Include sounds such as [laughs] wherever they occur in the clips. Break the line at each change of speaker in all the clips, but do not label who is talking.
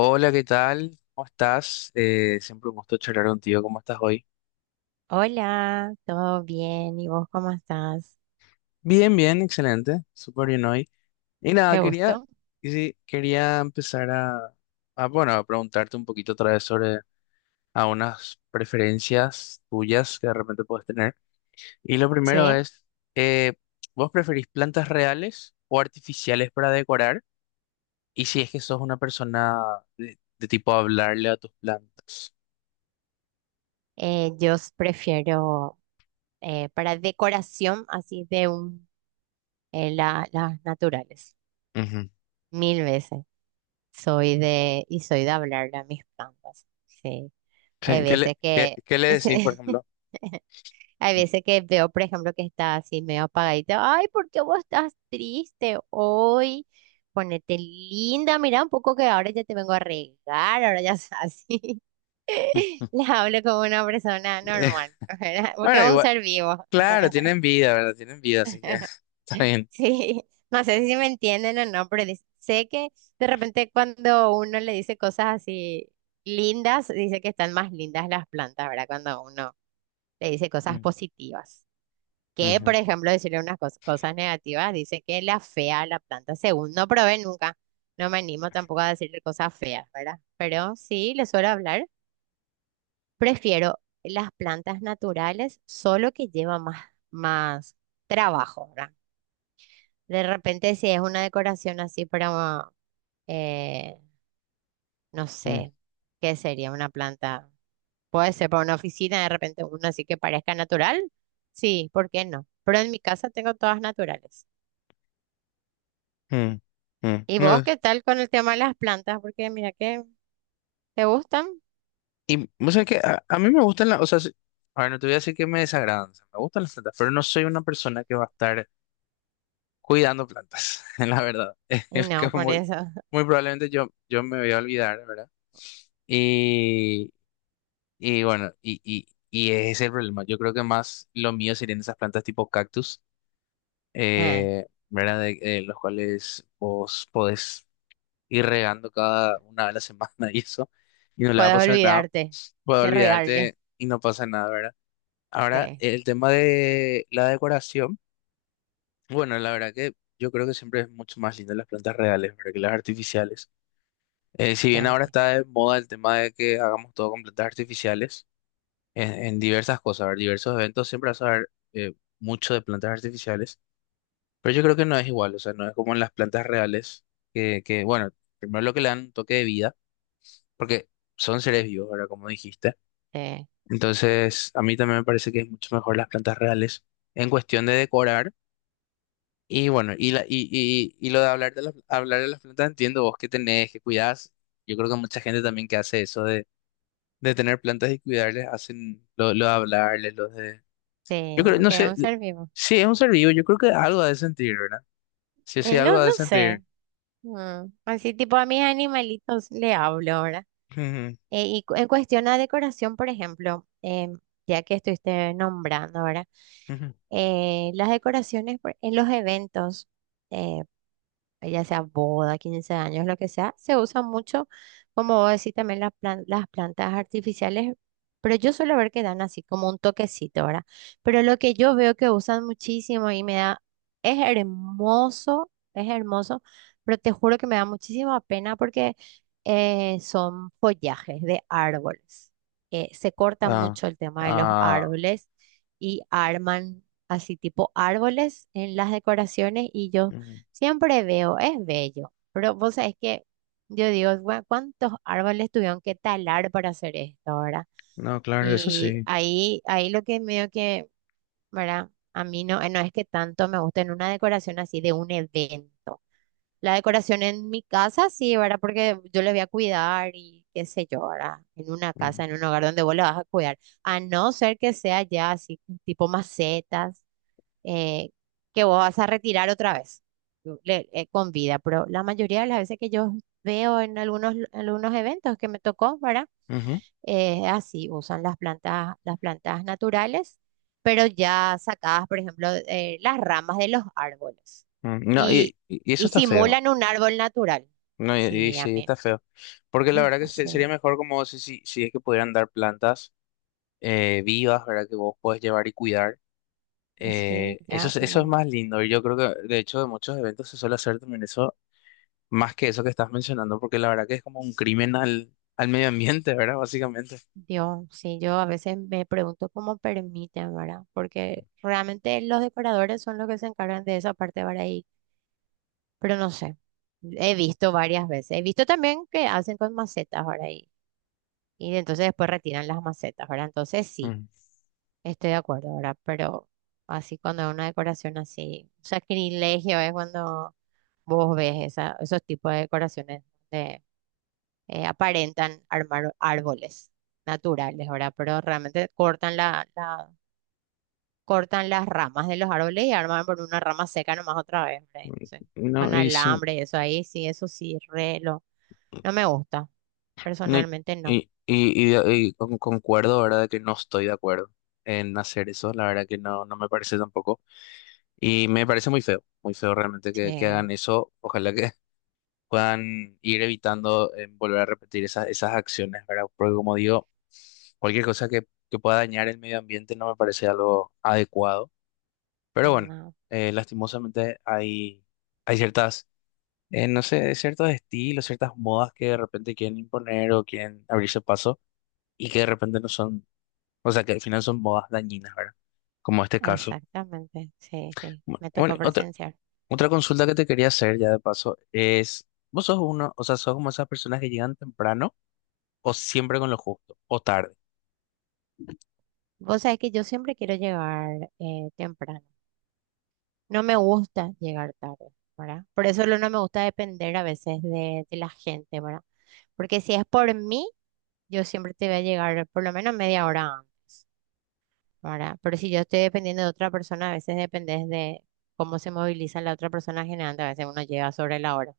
Hola, ¿qué tal? ¿Cómo estás? Siempre un gusto charlar contigo. ¿Cómo estás hoy?
Hola, ¿todo bien? ¿Y vos cómo estás?
Bien, bien, excelente. Súper bien hoy. Y nada,
Qué
quería,
gusto.
y sí, quería empezar bueno, a preguntarte un poquito otra vez sobre a unas preferencias tuyas que de repente puedes tener. Y lo primero
Che,
es, eh, ¿vos preferís plantas reales o artificiales para decorar? Y si es que sos una persona de tipo hablarle a tus plantas.
Yo prefiero para decoración así de un las naturales,
Ujú.
mil veces. Soy de hablarle a mis plantas. Sí, hay
Sí, ¿Qué
veces
le, qué,
que
qué le decís, por
[laughs] sí,
ejemplo?
hay veces que veo, por ejemplo, que está así medio apagadita. Ay, ¿por qué vos estás triste hoy? Ponete linda, mira un poco que ahora ya te vengo a regar, ahora ya [laughs] así.
[laughs]
[laughs] les hablo como una persona
[laughs] Eh,
normal, ¿verdad? [laughs] Porque es
bueno,
un
igual,
ser vivo.
claro, tienen vida, ¿verdad? Tienen vida, así que [laughs] está
[laughs]
bien.
Sí, no sé si me entienden o no, pero sé que de repente cuando uno le dice cosas así lindas, dice que están más lindas las plantas, ¿verdad? Cuando uno le dice cosas
Mm,
positivas. Que, por
ujú,
ejemplo, decirle unas cosas negativas, dice que la fea a la planta, según no probé nunca. No me animo tampoco a decirle cosas feas, ¿verdad? Pero sí, le suelo hablar. Prefiero las plantas naturales, solo que lleva más trabajo, ¿verdad? De repente, si es una decoración así para, eh, no
mm,
sé, ¿qué sería una planta? Puede ser para una oficina, de repente una así que parezca natural. Sí, ¿por qué no? Pero en mi casa tengo todas naturales.
mm, mm.
¿Y vos
No,
qué tal con el tema de las plantas? Porque mira que te gustan
y vos sabés que a mí me gustan o sea, a ver, no te voy a decir que me desagradan, o sea, me gustan las plantas, pero no soy una persona que va a estar cuidando plantas, [laughs] la verdad. [laughs]
y
Es que
no, por
muy,
eso.
muy probablemente yo me voy a olvidar, ¿verdad? Y, y bueno, y ese es el problema. Yo creo que más lo mío serían esas plantas tipo cactus.
[laughs] eh,
¿Verdad? Los cuales vos podés ir regando cada una vez a la semana [laughs] y eso, y no le va a
Puedes
pasar nada.
olvidarte
Puedo
de regarle.
olvidarte y no pasa nada, ¿verdad? Ahora,
Sí,
el tema de la decoración, bueno, la verdad que yo creo que siempre es mucho más lindo las plantas reales, ¿verdad? Que las artificiales. Si bien ahora
siempre.
está de moda el tema de que hagamos todo con plantas artificiales, en diversas cosas, ¿verdad? Diversos eventos siempre vas a ver mucho de plantas artificiales. Pero yo creo que no es igual, o sea, no es como en las plantas reales, que bueno, primero lo que le dan un toque de vida, porque son seres vivos, ahora como dijiste.
Sí.
Entonces, a mí también me parece que es mucho mejor las plantas reales en cuestión de decorar. Y bueno, y lo de hablar hablar de las plantas, entiendo vos que tenés, que cuidás. Yo creo que mucha gente también que hace eso de tener plantas y cuidarles, hacen lo de hablarles, los de...
Sí,
Yo creo, no
porque es
sé,
un ser vivo.
sí, es un ser vivo, yo creo que algo ha de sentir, ¿verdad? Sí, sí,
Y
algo
no,
ha
no
de
sé.
sentir.
Así tipo a mis animalitos le hablo ahora.
Ujú,
Y en cuestión a decoración, por ejemplo, ya que estuviste nombrando ahora,
ujú.
las decoraciones en los eventos. eh, ya sea boda, 15 años, lo que sea, se usa mucho, como vos decís, también las las plantas artificiales, pero yo suelo ver que dan así como un toquecito, ¿verdad? Pero lo que yo veo que usan muchísimo y me da, es hermoso, pero te juro que me da muchísima pena porque son follajes de árboles. Se corta
Ah,
mucho el tema de los
ah,
árboles y arman así tipo árboles en las decoraciones, y yo
mm,
siempre veo, es bello, pero vos sabés que yo digo, ¿cuántos árboles tuvieron que talar para hacer esto?", ¿verdad?
no, claro, eso
Y
sí.
ahí lo que medio que, ¿verdad? A mí no, no es que tanto me guste en una decoración así de un evento. La decoración en mi casa, sí, ¿verdad? Porque yo le voy a cuidar y qué sé yo, ¿verdad? En una
Mm,
casa, en un hogar donde vos le vas a cuidar. A no ser que sea ya así, tipo macetas eh, que vos vas a retirar otra vez con vida. Pero la mayoría de las veces que yo veo en algunos eventos que me tocó, ¿verdad?
ujú,
Así usan las plantas naturales, pero ya sacadas, por ejemplo, las ramas de los árboles
mm. No, y,
y,
y- y eso
y
está feo.
simulan un árbol natural.
No, y,
Sí, a
sí,
mí,
está feo. Porque la
[laughs]
verdad que
no sé,
sería mejor como si es que pudieran dar plantas vivas, ¿verdad? Que vos puedes llevar y cuidar.
sí,
Eso,
ya,
eso es
bueno,
más lindo. Y yo creo que, de hecho, de muchos eventos se suele hacer también eso, más que eso que estás mencionando, porque la verdad que es como un crimen al medio ambiente, ¿verdad? Básicamente.
Dios, sí, yo a veces me pregunto cómo permiten, ¿verdad? Porque realmente los decoradores son los que se encargan de esa parte, ¿verdad? Pero no sé, he visto varias veces. He visto también que hacen con macetas, ¿verdad? Y entonces después retiran las macetas, ¿verdad? Entonces sí,
Mm.
estoy de acuerdo, ¿verdad? Pero así cuando es una decoración así, un sacrilegio es cuando vos ves esa, esos tipos de decoraciones donde aparentan armar árboles naturales, ¿verdad? Pero realmente cortan la cortan las ramas de los árboles y arman por una rama seca nomás otra vez, ¿verdad? Entonces, con
No, y sí.
alambre y eso ahí, sí, eso sí, re lo, no me gusta,
No,
personalmente no.
concuerdo, ¿verdad? Que no estoy de acuerdo en hacer eso, la verdad que no, no me parece tampoco. Y me parece muy feo realmente que
Sí,
hagan eso. Ojalá que [laughs] puedan ir evitando volver a repetir esas acciones, ¿verdad? Porque como digo, cualquier cosa que pueda dañar el medio ambiente no me parece algo adecuado. Pero bueno,
no,
lastimosamente hay ciertas, no sé, ciertos estilos, ciertas modas que de repente quieren imponer o quieren abrirse paso y que de repente no son, o sea, que al final son bodas dañinas, ¿verdad? Como este caso.
exactamente, sí, sí, me
Bueno,
tocó presenciar.
otra consulta que te quería hacer ya de paso es, ¿vos sos uno, o sea, sos como esas personas que llegan temprano o siempre con lo justo o tarde?
Vos sabés que yo siempre quiero llegar temprano, no me gusta llegar tarde, ¿verdad? Por eso no me gusta depender a veces de la gente, ¿verdad? Porque si es por mí, yo siempre te voy a llegar por lo menos media hora antes, ¿verdad? Pero si yo estoy dependiendo de otra persona, a veces dependes de cómo se moviliza la otra persona, generando a veces uno llega sobre la hora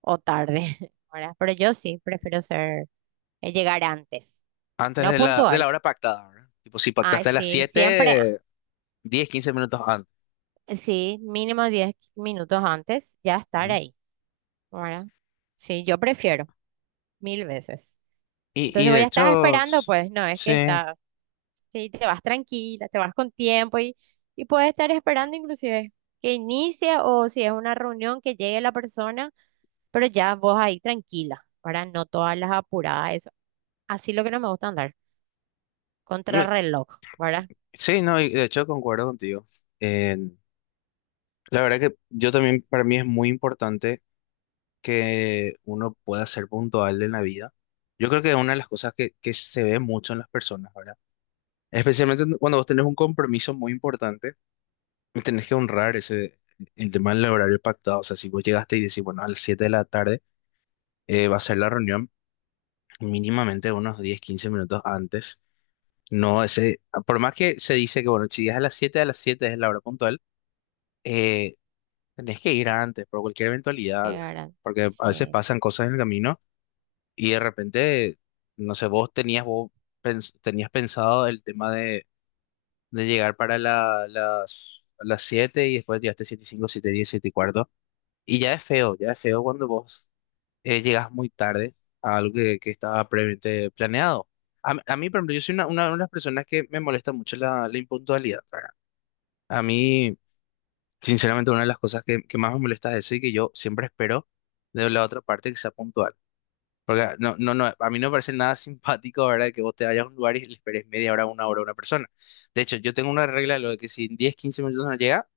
o tarde, [laughs] ¿verdad? Pero yo sí prefiero ser, llegar antes,
Antes
no
de la
puntual.
hora pactada, ¿verdad? Tipo, si
Ay,
pactaste a las
sí, siempre,
7 10 15 minutos antes.
sí, mínimo 10 minutos antes ya estar
Ujú.
ahí, ¿verdad? Sí, yo prefiero mil veces.
Y
Entonces
de
voy a estar
hecho,
esperando, pues no es
sí.
que está, sí, te vas tranquila, te vas con tiempo, y, puedes estar esperando inclusive que inicie, o si es una reunión, que llegue la persona, pero ya vos ahí tranquila, ¿verdad? No todas las apuradas, eso. Así lo que no me gusta, andar
Mm,
contrarreloj, ¿verdad?
sí, no, y de hecho concuerdo contigo. En- la verdad que yo también, para mí es muy importante que uno pueda ser puntual en la vida. Yo creo que es una de las cosas que se ve mucho en las personas, ¿verdad? Especialmente cuando vos tenés un compromiso muy importante y tenés que honrar ese, el tema del horario pactado. O sea, si vos llegaste y decís, bueno, a las 7 de la tarde, va a ser la reunión, mínimamente unos 10 15 minutos antes. No, ese, por más que se dice que, bueno, si es a las 7 a las 7 es la hora puntual, eh, tenés que ir antes por cualquier
Que,
eventualidad, ¿verdad?
¿verdad?
Porque a veces
Sí,
pasan cosas en el camino. Y de repente, no sé, vos tenías, tenías pensado el tema de llegar para las 7 y después llegaste 7 y 5 7 y 10, 7 y cuarto. Y ya es feo cuando vos llegas muy tarde a algo que estaba previamente planeado. A mí, por ejemplo, yo soy una de las personas que me molesta mucho la impuntualidad, ¿verdad? A mí, sinceramente, una de las cosas que más me molesta es eso y que yo siempre espero de la otra parte que sea puntual. Porque no, no, no, a mí no me parece nada simpático, ¿verdad? Que vos te vayas a un lugar y le esperes media hora, una hora a una persona. De hecho, yo tengo una regla de lo de que si en 10, 15 minutos no llega,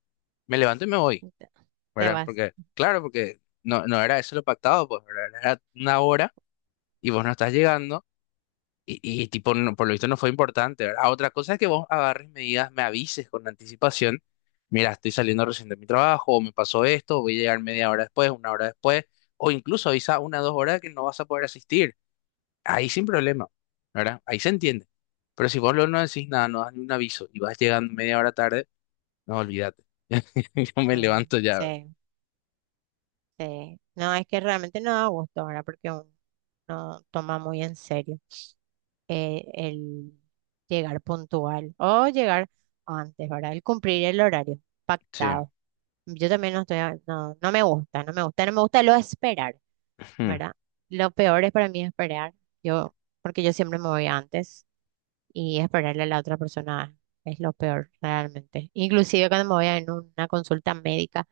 me levanto y me voy,
te te
¿verdad?
vas.
Porque, claro, porque no, no era eso lo pactado, pues, ¿verdad? Era una hora y vos no estás llegando y tipo, por lo visto no fue importante, ¿verdad? Ah, otra cosa es que vos agarres medidas, me avises con anticipación, mira, estoy saliendo recién de mi trabajo, o me pasó esto, voy a llegar media hora después, una hora después, o incluso avisa una o 2 horas que no vas a poder asistir ahí sin problema, ¿verdad? Ahí se entiende. Pero si vos luego no decís nada, no das ni un aviso y vas llegando media hora tarde, no, olvídate. [laughs] Yo me
Mm,
levanto ya, ¿verdad?
sí, sí. No, es que realmente no da gusto, ¿verdad? Porque uno no toma muy en serio el llegar puntual, o llegar antes, ¿verdad? El cumplir el horario
Sí.
pactado. Yo también no estoy, no, no me gusta, no me gusta, no me gusta lo de esperar,
Ujú.
¿verdad? Lo peor es para mí esperar, yo, porque yo siempre me voy antes, y esperarle a la otra persona es lo peor realmente. Inclusive cuando me voy a en una consulta médica,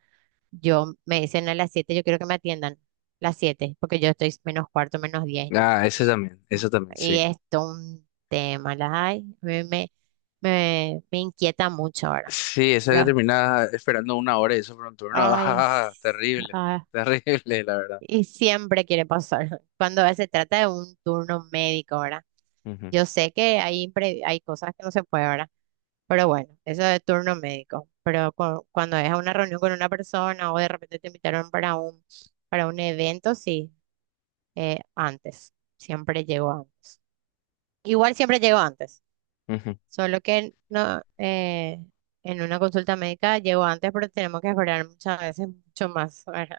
yo me dicen a las 7, yo quiero que me atiendan las 7, porque yo estoy menos cuarto, menos 10,
Ah,
¿no?
ese también, eso también,
Y
sí.
esto un tema, ay, me inquieta mucho ahora.
Sí, eso que
Pero,
terminaba esperando una hora y eso por un turno. [laughs]
ay,
Ah, terrible,
ah,
terrible, la verdad.
y siempre quiere pasar. [laughs] Cuando se trata de un turno médico, ¿verdad?
Ujú,
Yo sé que hay cosas que no se puede, ¿verdad? Pero bueno, eso de turno médico. Pero cuando es a una reunión con una persona, o de repente te invitaron para un, evento, sí, antes. Siempre llego antes. Igual siempre llego antes.
ujú.
Solo que no, en una consulta médica llego antes, pero tenemos que esperar muchas veces mucho más, ¿verdad?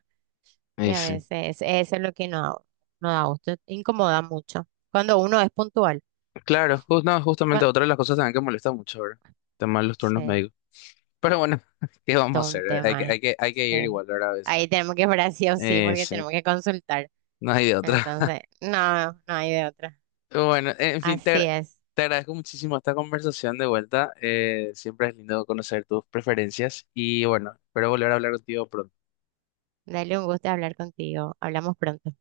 Y
Y
a
sí.
veces eso es lo que no da gusto, incomoda mucho. Cuando uno es puntual.
Claro, no, justamente
Cua-
otra de las cosas también que molesta mucho, ¿verdad? El tema de los turnos
sí,
médicos. Pero bueno, [laughs] ¿qué vamos a
todo un
hacer?
tema.
Hay que ir
Sí.
igual, ¿verdad? A veces.
Ahí tenemos que esperar sí o sí porque
Sí,
tenemos que consultar.
no hay de otra.
Entonces, no, no hay de otra.
Bueno, en fin,
Así es.
te agradezco muchísimo esta conversación de vuelta. Siempre es lindo conocer tus preferencias y bueno, espero volver a hablar contigo pronto.
Dale, un gusto hablar contigo. Hablamos pronto.